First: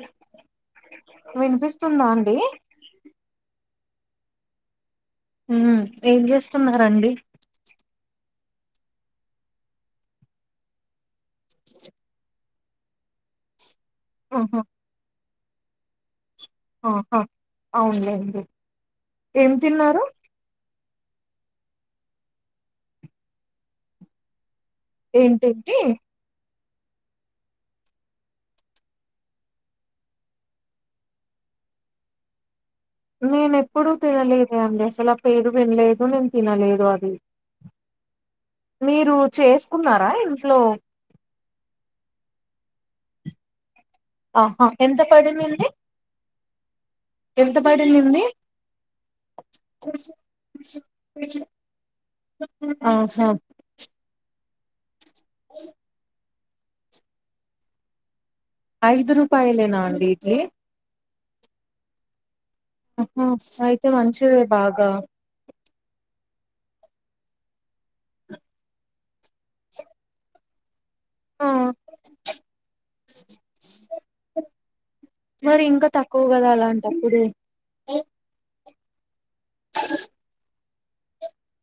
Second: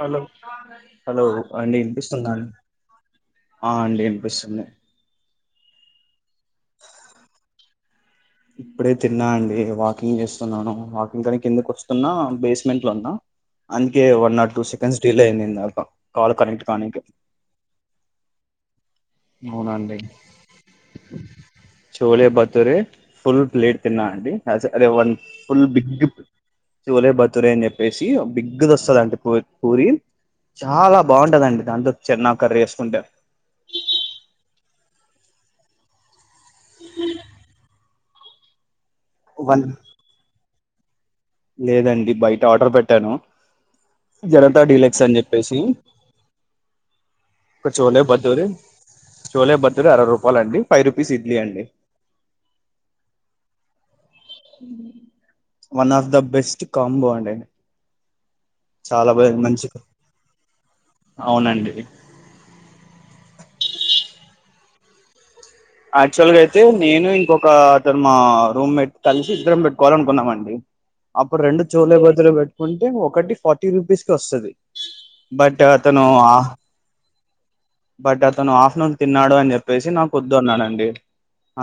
Hello hello అండి వినిపిస్తుందా వినిపిస్తుంద అండి ఆ అండి అనిపిస్తుంది ఏం చేస్తున్నరండి ఇప్పుడే తిన్నా అండి వాకింగ్ చేస్తున్నాను వాకింగ్ అని కిందకు వస్తున్నా బేస్మెంట్ లో ఉన్నా అందుకే వన్ ఆర్ ఆహా టూ సెకండ్స్ డల్ అయ్యి [unintelligible] ఆహా అవులెండి అవునండి చోళ బతురే ఫుల్ ప్లేట్ తిన్నా అడి స అరే వన్ ఫుల్ ఏంటేంటి బిగ్ గి చూలే బతురే అని చెప్పేసి బిగ్గ్ది ఒస్తదండి పు పూరి చాలా బాగుంటదండి దాంట్లో చెన్న కర్రీ ఏస్ నేనెప్ ప్పుడు తినలేదే అండి ఇలా పేరు వినలేదు నేన్ తినలేదు అది మీరు వన్ చేసుకున్నారా ఇంట్లో లేదండి బయట ఆర్డర్ పెట్టాను జనతా ఆహా ఎంత డిలక్స్ అని చెప్పేసి పడిందండి ఎంత ఒక చోలే పడిందండి బతూరి చోలే బతూరె అరవై రూపాలండి ఫైవ్ రూపీస్ ఇడ్లీ అండి ఆహా [inaudible] one of the best combo అండి చాలా ఐదు బ మంచి రూపాయలేనా అండి ఇడ్లీ అవునండి ఆహా అయితే మంచిదె బాగా అచువల్ గైతే నేను ఇంకొకా అతన్ మా రూమ్మెట్ కలిసి ఇద్దరం పెట్టుకోవాలనుకున్నామ్ అండి అప్పుడు ఆ రెండు చోలే బతురే పెట్టుకుంటే ఒకటి ఫార్టీ రూపీస్కి ఒస్తది బట్ మరి ఇంకా అతను తక్కువ కదా ఆహ్ అలాంటప్పుడు బట్ అతను ఆఫ్నూన్ న్నాడు అని చెప్పేసి నాకు ఒద్ నండండి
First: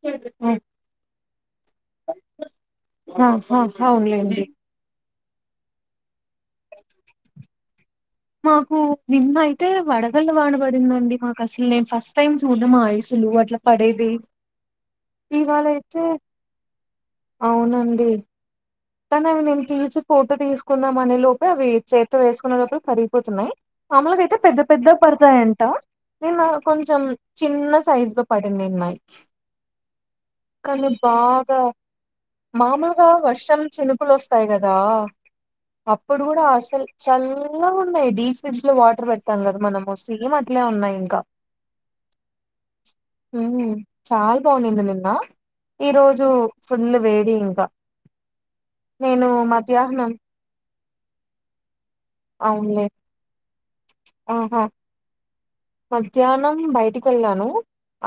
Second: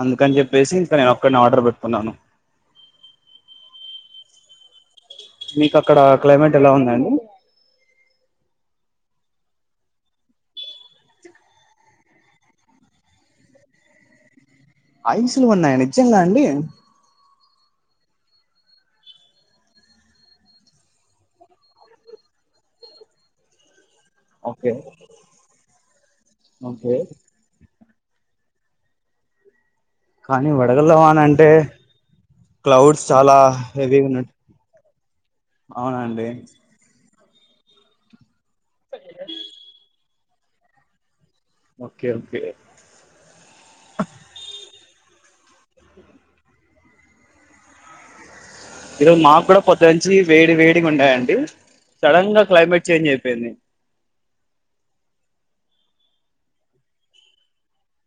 అందుకని చెప్పేసి ఇంక నేనోక్కన్ని ఆర్డర్ పెట్టుకున్నాను ఆహా అవునులేండి మీకక్కడా క్లైమేట్ ఎలా ఉందండి మాకు నిన్న అయితే వడగల్ల వానబడిందండి మాకసలే నేన్ ఫస్ట్ టైం చూడ్డం ఆయిసులు అట్లా పడేది ఐసులు ఇవాళ ఉన్నాయ అయితే నిజ్జంగా అండి అవునండి కాని అవి నేను తీసి ఫోటో తీసుకుందాం అనే లోపే అవి చేత్లో వేసుకున్న లోపే కరిగిపోతున్నాయి మాములుగాతే పెద్ద ఓకే పెద్దగ పడతాయంట నిన్న ఓకే కొంచెం చిన్నా సైజ్ లో పడింది నిన్నయ్ కానీ వడగల్ల వాన అంటే క్లౌడ్స్ మామూలుగా చాలా వర్షం హెవీగా చినుకులు ఉన్నట్టు ఒస్తాయికదా ఆ అప్పుడు అవునండి గూడా అసల్ చల్లగున్నాయి డీ ఫ్రిజ్లో వాటర్ పెడతాం కద మనం సేమ్ అట్లే ఉన్నాయి ఇంకా ఓకే ఓకే హ చాలా బాగున్నది నిన్న ఈ రోజు ఫుల్లు వేడి ఇంకా ఈరోోజు నేను మాకు కూడా పొద్దు మధ్యాహ్నం నుంచి వేడి వేడి ఉండే అండి సడన్ గా అవునులే క్లైమేట్ చేంజ్ అయిపోయింది ఆహా మధ్యాహ్నం బయటికి వెళ్ళాను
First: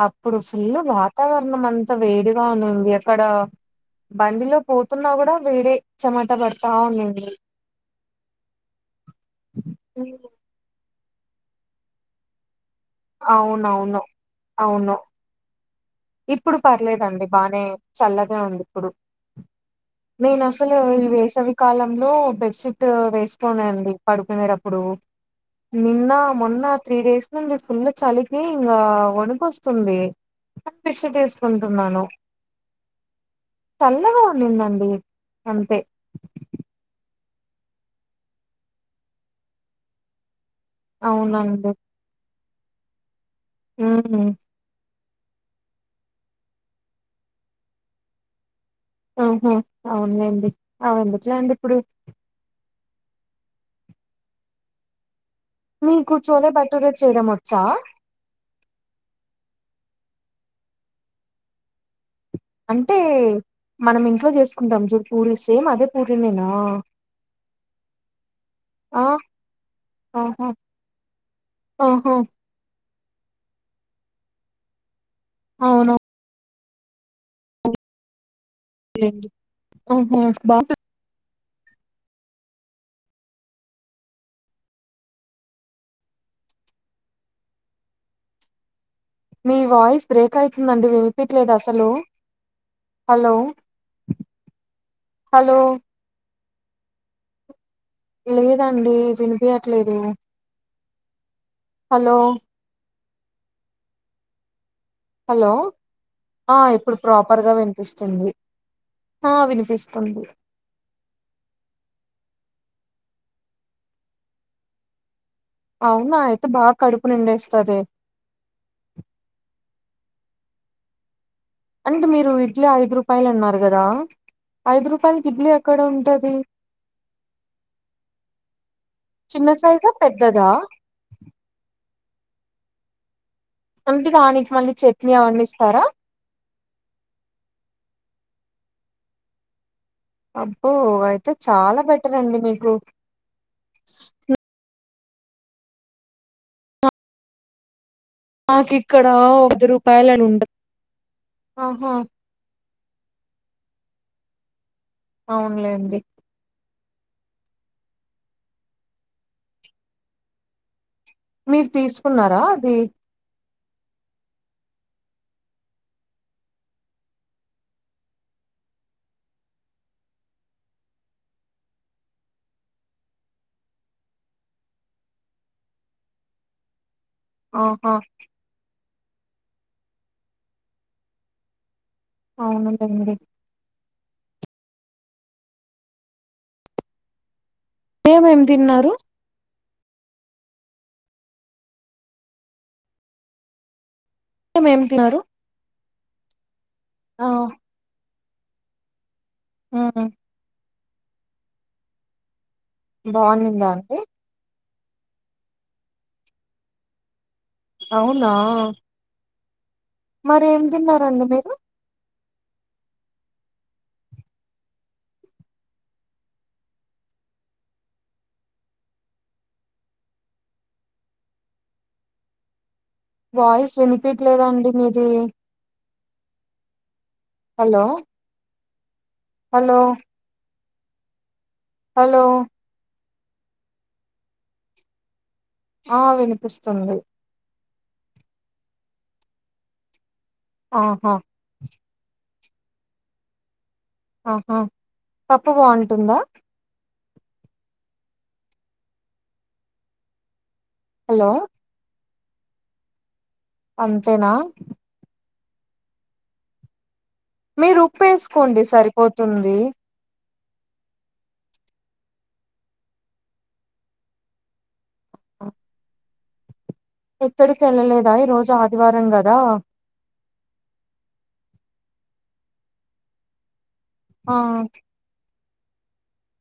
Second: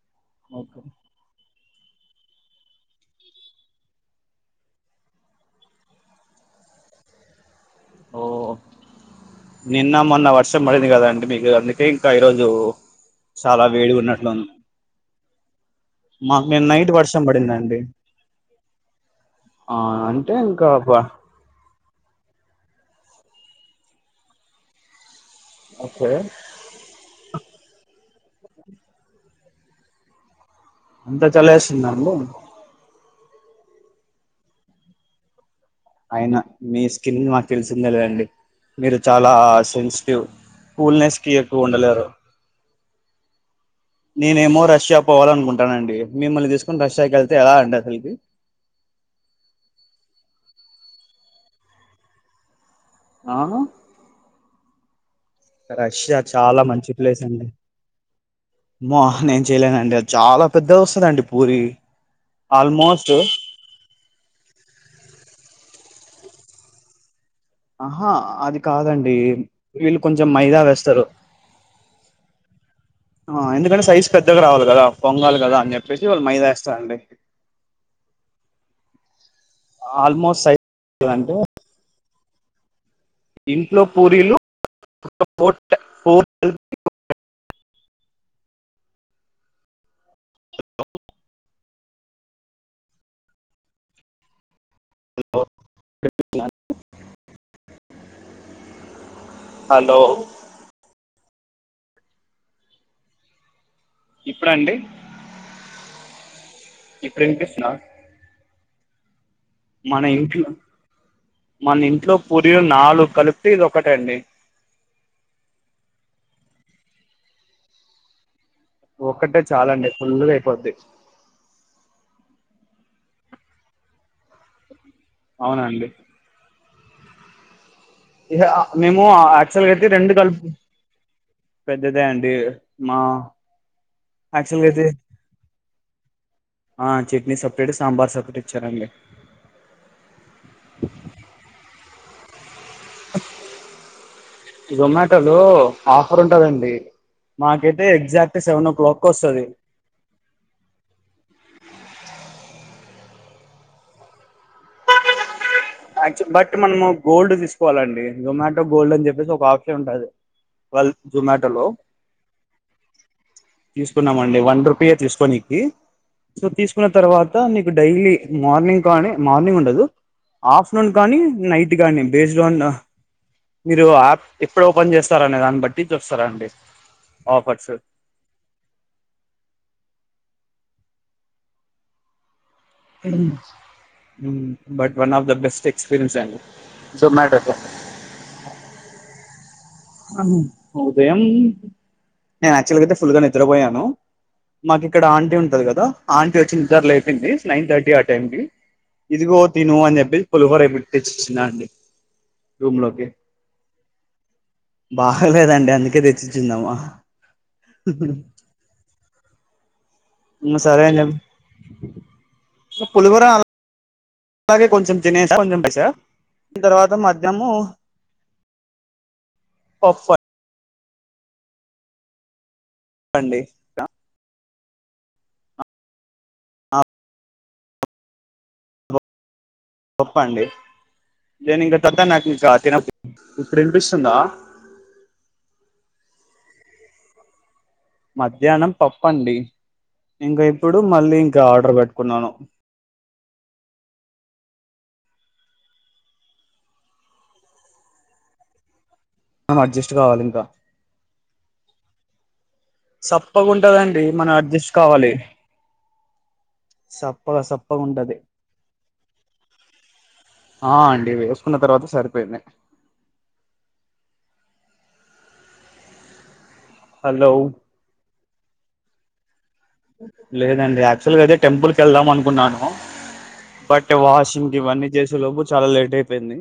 అప్పుడు ఫుల్ ఓకే వాతావరణం అంతా త వేడిగా ఉన్నింది అక్కడ బండిలో పోతున్నా కూడా వేడే చెమట పాడ్తానున్నది ఓ నిన్న ఉమ్, మొన్న వర్షం పడింది కదా అండి మీకు అందుకే ఇంకా ఈరోజు చాలా వేడిగా అవునావును ఉన్నట్లుంది అవును మాకు ఇప్పుడు నిన్న నైట్ వర్షం పర్లేదాండి బానే పడిందండి చల్లగా వుంది ఇప్పుడు ఆ అంటే నేను ఇంకా అసలు బ వేసవికాలం లో బేడ్షీట్ వేసుకొను అండి పడుకునేటప్పుడు ఓకే నిన్న మొన్న త్రీ డేస్ నుండి ఫుల్ చలి ఏ ఇంగా వణకొస్తుంది అంతా చాలేస్తుందా అండి చల్లగా ఉన్నిన్దండి అంతే అయినా మీ స్కిన్ నాకు తెలిసిందిందెలెండి మీరు చాలా సెన్సిటివ్ కూల్నెస్ కి ఎక్కువ్ అవునండి ఉండలేరు ఉమ్ నేనేమో రష్యా పోవాలనుకుంటానండి మిమ్మల్ని తీస్కొని రష్యాకి వెళ్తే ఎలా అండి అసల్కి ఆహా అవున్లేండి అవేందుకులెండి ఇప్పుడు ఆ మీకు రష్యా చోలే చాలా మంచి బట్టురే ప్లేస్ చేయడం అండి వచ్చా అమ్మో హ్ నేను చేయలేనండి అది చాలా పెద్దగోస్తదండి పూరి అంటే ఆల్మోస్ట్ మనం ఇంట్లో చేసుకుంటాం చూడు పూరి సేమ్ అదే పూరీనేనా ఆహ్ అది ఆ కాదండి వీళ్ళు కొంచెం ఆహా మైదా వెస్తారు ఆహా ఆ ఎందుకంటే సైజ్ పెద్దగా రావాలి కదా పొంగాలి కదా అని చెప్పేసి అవునవునులేండి వాళ్ళు మైదా వేస్త్ [unintelligible] ఏంది ఆల్మోస్ట్ [unintelligible] అంటే ఇంట్లో పూరీలు ట్.. పు.. ట్... పు... ట్.. ల్.. హో.. మీ వాయిస్ బ్రేకైతుందండి వినిపియ్యట్లేద్ అసలు హలో ఫ్ హలో క్ల ర్ ప్ లేదండి వినిపియ్యట్లేదు హలో.. ఇప్పుడండి హలో ఆ ఇప్పుడు ప్రాపర్గా వినిపిస్తుంది ఆ మన వినిపిస్తుంది ఇంట్లో మన ఇంట్లో పురి నాలుగు కలిపితే ఇది ఒకటండి అవునా అయితే బాగా కడుపు నిండేస్తది ఒక్కటే చాల అండి ఫుల్గా అయిపోద్ది అంటే మీరు ఇడ్లీ ఐదు రూపాయలు అన్నారు కదా ఐదు రూపాయల గిడ్లీ ఎక్కడ అవునండి ఉంటది మేము చిన్న యాక్చువల్గా అయితే సైజా రెండు కలుపు పెద్దదా అదే అండి మా అంతే గాని ఆనికి యాక్చువల్గా మళ్ళీ అయితే చట్నీ ఎమైన ఇస్తారా వచ్చారండి అబ్బో అయితే చాలా బట్ రండి మీకు జొమాటో లో ఆఫర్ ఉంటదండి మాకెట్ మాకు ఇక్కడ వది రూపాయలు అని ఉంటది అవును యక్స్ బట్ మనము గోల్డ్ తీసుకోవాలండి జొమాటో గోల్డ్ అని చెప్పేసి ఒక ఆప్షన్ ఉంటది వాల్ మీరు తీసుకున్నారా అది తీసుకున్నామ అండి వన్ రూపాయ తీసుకో నీ సో తీసుకున్న తర్వాత నీకు డైలీ మార్నింగ్ కానీ మార్నింగ్ ఉండదు ఆఫ్టర్నూన్ కానీ నైట్ కానీ బేస్డ్ ఆన్ మీరు యాప్ ఎప్పుడ ఓపెన్ చేస్తారనే దాన్ని బట్టి చూస్తార అండి ఆహా అవునందండి but one of the best experience Zomato ఏంమ్ ఏంమ్ తిన్నారు ఉదయం నేను యాక్చువల్గాయితే ఫుల్ గా నిద్రపోయాను ఉదయం ఏం మాకిక్కడ తిన్నారు ఆంటీ ఉంటది కదా ఆంటీ వచ్చి నిద్దర ఆ లేపింది నైన్ థర్టీ అ ఏంటి ఇదిగో తిను అని ఉమ్ చెప్పేసి పులిహోర తెచ్చేచింది ఆంటీ బాగుందిందా అండి బాగలేదండి అందుకే తెచ్చించిదామా అవునా మరి ఏం సరే అని తిన్నారండి చెప్పి మీరు పులిహోర అల లాగే కొంచెం తినేసా కొంచం తినేసా తర్వాత మధ్యనమూ పప్పు అ అండి వాయిస్ ఎనిపియట్లేదండి మీది ఆ హలో హలో పప్పు అండి నేను ఇంకా త త హలో తిన ఇప్పుడు వినిపిస్తుందా ఆ వినిపిస్తుంది మధ్యాహ్నం పప్పండి ఇంకా ఇప్పుడు ఆహా మళ్ళీ ఇంకా ఆర్డర్ బే ట్టుకున్నాను ఆహా పప్పు బాగుంటుందా ఆ అడ్జస్ట్ కావాలి ఇంకా హలో సప్ ప్పగుంటదండి అంతేనా మనం అడ్జస్ట్ కావాలి సప్పగా మీరు సప్పగా ఉప్పు ఉంటది వేసుకోండి సరిపోతుంది ఆ అండి వేసుకున్న తర్వాత సరిపోయింది ఆ హలో ఎక్కడికి వెళ్ళలేదా ఈ రోజు ఆదివారం క దా లేదండి యాక్చువల్గా అయితే టెంపుల్కివెళ్దాం అనుకున్నాను బట్ టే ఆ వాషింగ్ ఇంక ఇవన్నీ చేసేలోపు చాలా లేట్ అయిపోయింది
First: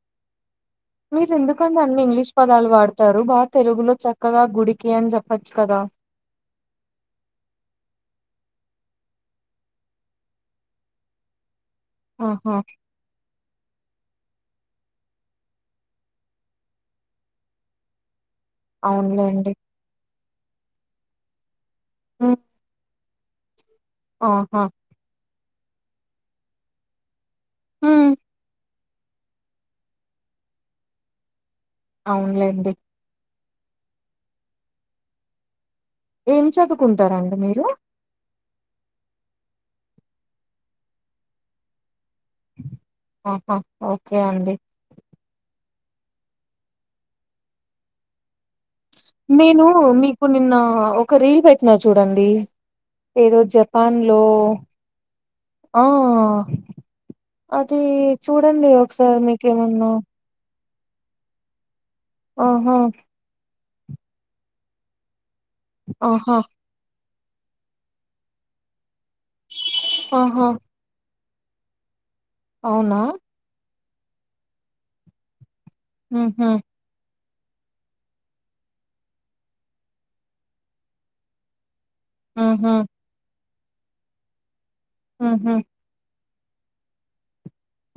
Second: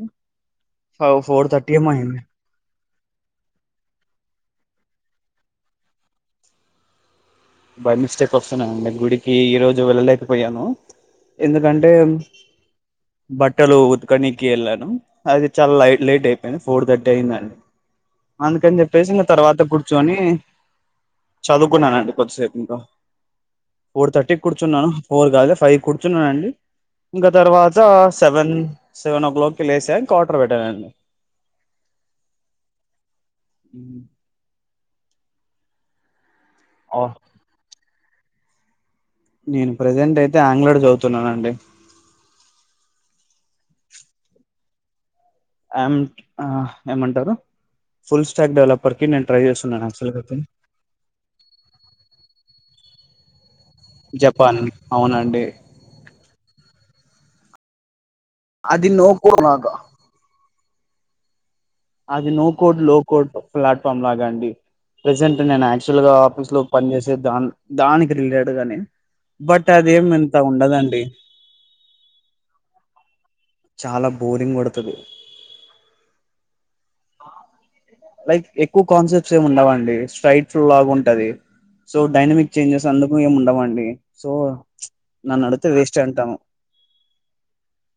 ఫవ్ మీరు ఫోర్ థర్టీ ఎందుకండి ఏమో అన్ని అయింది ఇంగ్లీష్ పదాలు వాడుతారు బాగా తెలుగులో చక్కగా గుడికి అని జెప్ పచ్చు కదా బై మిస్టేక్ వస్తున్నాయి అండి గుడికి ఈ రోజు వెళ్ళలేకపోయాను ఎందుక ఎందుకంటే ఆహా బట్టలు అక్కనికి వెళ్ళాను అది చాలా లైట్ లైట్ అయిపోయింది ఫోర్ థర్టీ అయిందండి అందుకని చెప్పేసి ఇంక అవునులేండి తర్వాత కూర్చొని చదువుకున్నా కొద్ది ఉమ్ సేపు ఇంకా ఫోర్ థర్టీ కి ఆహా కూర్చుచ్చున్నాను ఫోర్గాదు ఫైవ్ కూర్చున్నానుండి ఇంకా తర్వాత ఉమ్ సెవెన్ సెవెన్ ఓ క్లాక్కిి లేచా క్వార్ట్ర్ పెట్టానండి అవునులేండి ఉమ్ ఏం చదువుకుంటారండి మీరు నేను ప్రజెంట్ అయితే ఆండ్రాయిడ్ చదువుతున్నానండి ఆహా ఓకే అండి ఏం ఏమంటారు ఫుల్ స్టాక్ డెవలప్ నేను మీకు నిన్న ఒక రీల్ పెట్టినా చూడండి ఏదో జపాన్ లో జపాన్ అవునండి ఆ అది చూడండి అది ఒకసారి నోకో లాగా మీకేమన్నా అది నో ఆహా కోడ్ లోకోడ్ ప్లాట్ఫామ్ లాగా అండి ప్రెజెంట్ నే యాక్చువల్గా ఆహా ఆఫీస్ లో పని చేస్త దా దానికి రిలేటెడ్ గా నేను బట్ అదేమి అంత ఆహా ఉండదండి అవునా చాలా బోరింగ్ కోడుతది ఆహా లైక్ ఎక్కువ కాన్సెప్ట్స్ ఏమి ఉండవండి స్ట్రైట్ ఫుల్ లాగ ఉంటది సో డైనమిక్ ఉహు చేంజెస్ అందుకు ఏము ఉండవాండి అ సో ఉహు నన్నడుగతే వెస్ట్ హే అంటాను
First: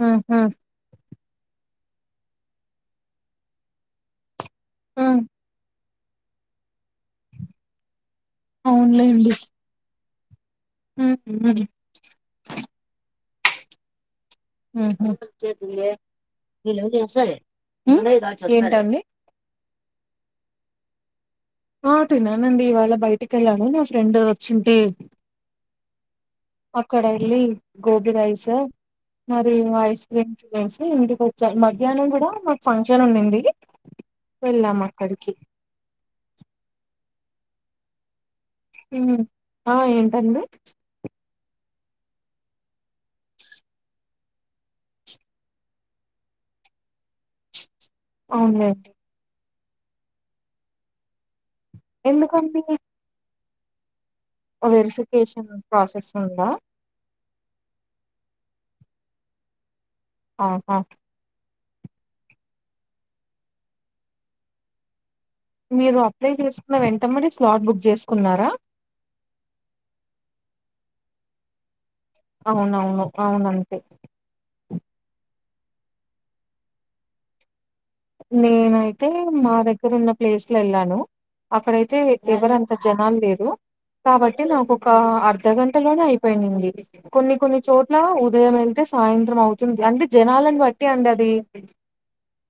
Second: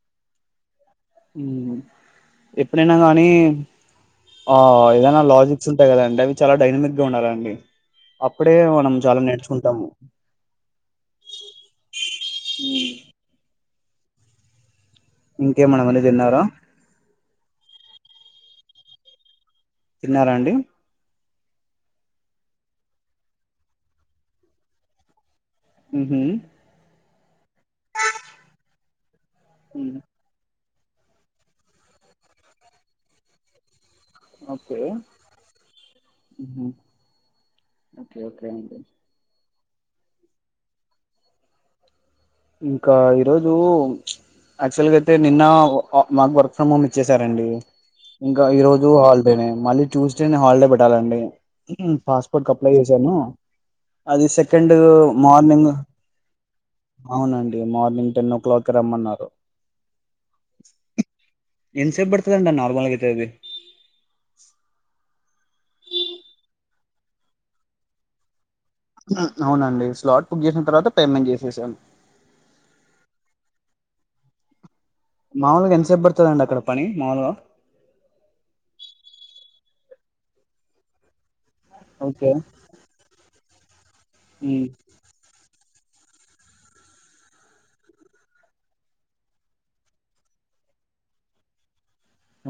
ఆ హా ఉమ్ ఎప్పుడైనా కానీ ఆ ఉ ఏదైనా లాజిక్స్ ఉ అ కదండి అవి చాలా డైనమిక్ గా ఉండాలండి అప్పుడే మనం చాలా నేర్చుకుంటాము హ ఇంకేమన్నా మరి తిన్నారా ఇ సర ఏంట అండి తిన్నారాండి ఆ తిిననండి ఇవాళ బయటికి వెళ్ళాను నా ఫ్రెండ్ వచుంటే ఉహు అక్కడ వెళ్ళి గోబి రైస్ మరి ఐస్ క్రీమ్ ఇంటిక వచ్చారు మధ్యాహ్నం కూడా మాకు ఫంక్షన్ ఉన్నింది ఓకే వెళ్ళాం అక్కడికి ఓకే ఓకే అండి హ ఆ ఏంటండీ ఇంకా ఈరోోజు యాక్చువల్గా అయితే నిన్న మాకు వర్క్ ఫ్రమ్ హోమ్ ఇచ్చేసారంండి ఇంకా ఈరోజు అవునులేండి హాల్దేనే మళ్ళీ ట్యూస్డే న హాలిడే పెట్టాలండి పాస్పోర్ట్ కి ఎందుకండి అప్లై చేశాను అది సెకండ్ వెరిఫికేషన్ మార్నింగ్ ప్రాసెస్ ఉందా అవునండి మార్నింగ్ టెన్ ఓ క్లాక్ రమ్మన్నారు ఆహా ఇన్సేపు పడుతుదంట నార్మల్ అతేవి మీరు అప్లై చేసుకున్న వెంట మడి స్లాట్ బుక్ చేసుకున్నారా అవునండి స్లాట్ బుక్ చేసిన తర్వాత పేమెంట్ చేసేసాను అవునవును అవునంతే మాములుగా ఎంతసేపు పడుతుందిండి అక్కడ పని మాముూలుగా నేనైతే మా దగ్గర ఉన్న ప్లేస్ లో వెళ్ళాను అక్కడైతే ఓకే ఎవరంత జనాలు లేరు కాబట్టి నాకొక అర్ధగంట గంటలోనే అయిపోయినంది కొన్ని కొన్ని చోట్ల ఉదయం వెళ్తే సాయంత్రం అవుతుంది అంటే జనాలను బట్టి అండి అది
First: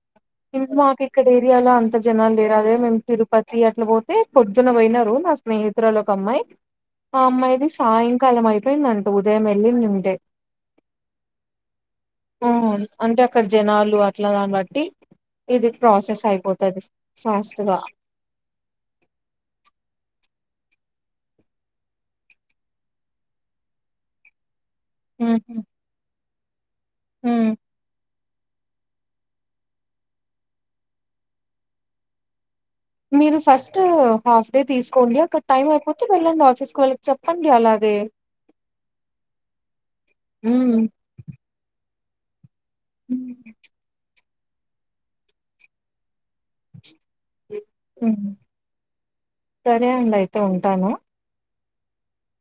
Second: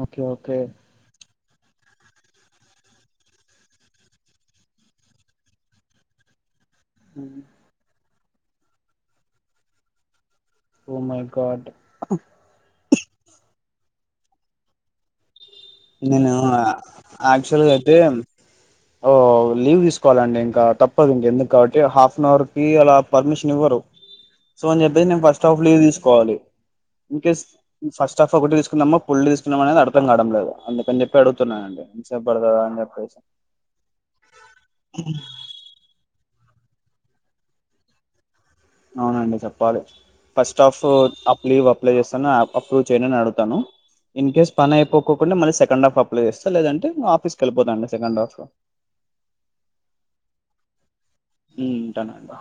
ఓకే ఓకే ఇంక మాకు ఇక్కడ ఏరియాలో అంత జనాలు లేరా అదే మేము తిరుపతి అట్ల పోతే పొద్దున పోయినారు నా స్నేహితురాలు ఒక అమ్మాయి ఆ అమ్మాయిది సాయంత్రం కాలం అయిపోయిందంటు ఉదయం మ వెల్లి నింటే ఓ మై గార్డ్ ఆ అంటే అక్కడ జనాలు అట్ల దాన్ని బట్టి ఇది ప్రాసెస్ నేను అయిపోతది ఫాస్ట్ యాక్చువల్ గా అయితే ఓ లీవ్ తీసుకోవాలండి ఇంకా తప్పదు ఇంక ఎందుకు కాబట్టి హాఫ్ అన్ అవర్ కి అలా పర్మిషన్ ఇవ్వరు సో అని చెప్పేసి నే ఫస్ట్ఫ్ లీవ్ తీసుకోవాలి ఇక స్ ఫస్ట్ స్టఫ్ ఒకటి తీసుకున్నామో ఫుల్ తీసుకున్నాం అనేది అర్థం కావడం లేదు అందుకని చెప్పి అడుగుతున్నాయండి ఎంత సెప్ పడతాది అ మీరు ఫస్ట్ హాఫ్ డే తీసుకోండి, అక్కడ టైం అయిపోతే వెళ్ళండి ఆఫీస్ వాళ్ళకి చెప్పండి అది అవునండి చెప్పాలి ఫస్ట్ హ్మ్. ఆఫ్ అప్ లీవ్ అప్ అప్లయ్ చేస్తా అప్రూ్ చేయండి అని అడుగుతాను ఇన్ కేస్ పని అయిపోకోకుండా మళ్ళ సెండ్ హఫ్ అప్ల చేస్తా లేదంటే అ సరేండయితే ఉం ఉంటాను ఉ ఉంటనండి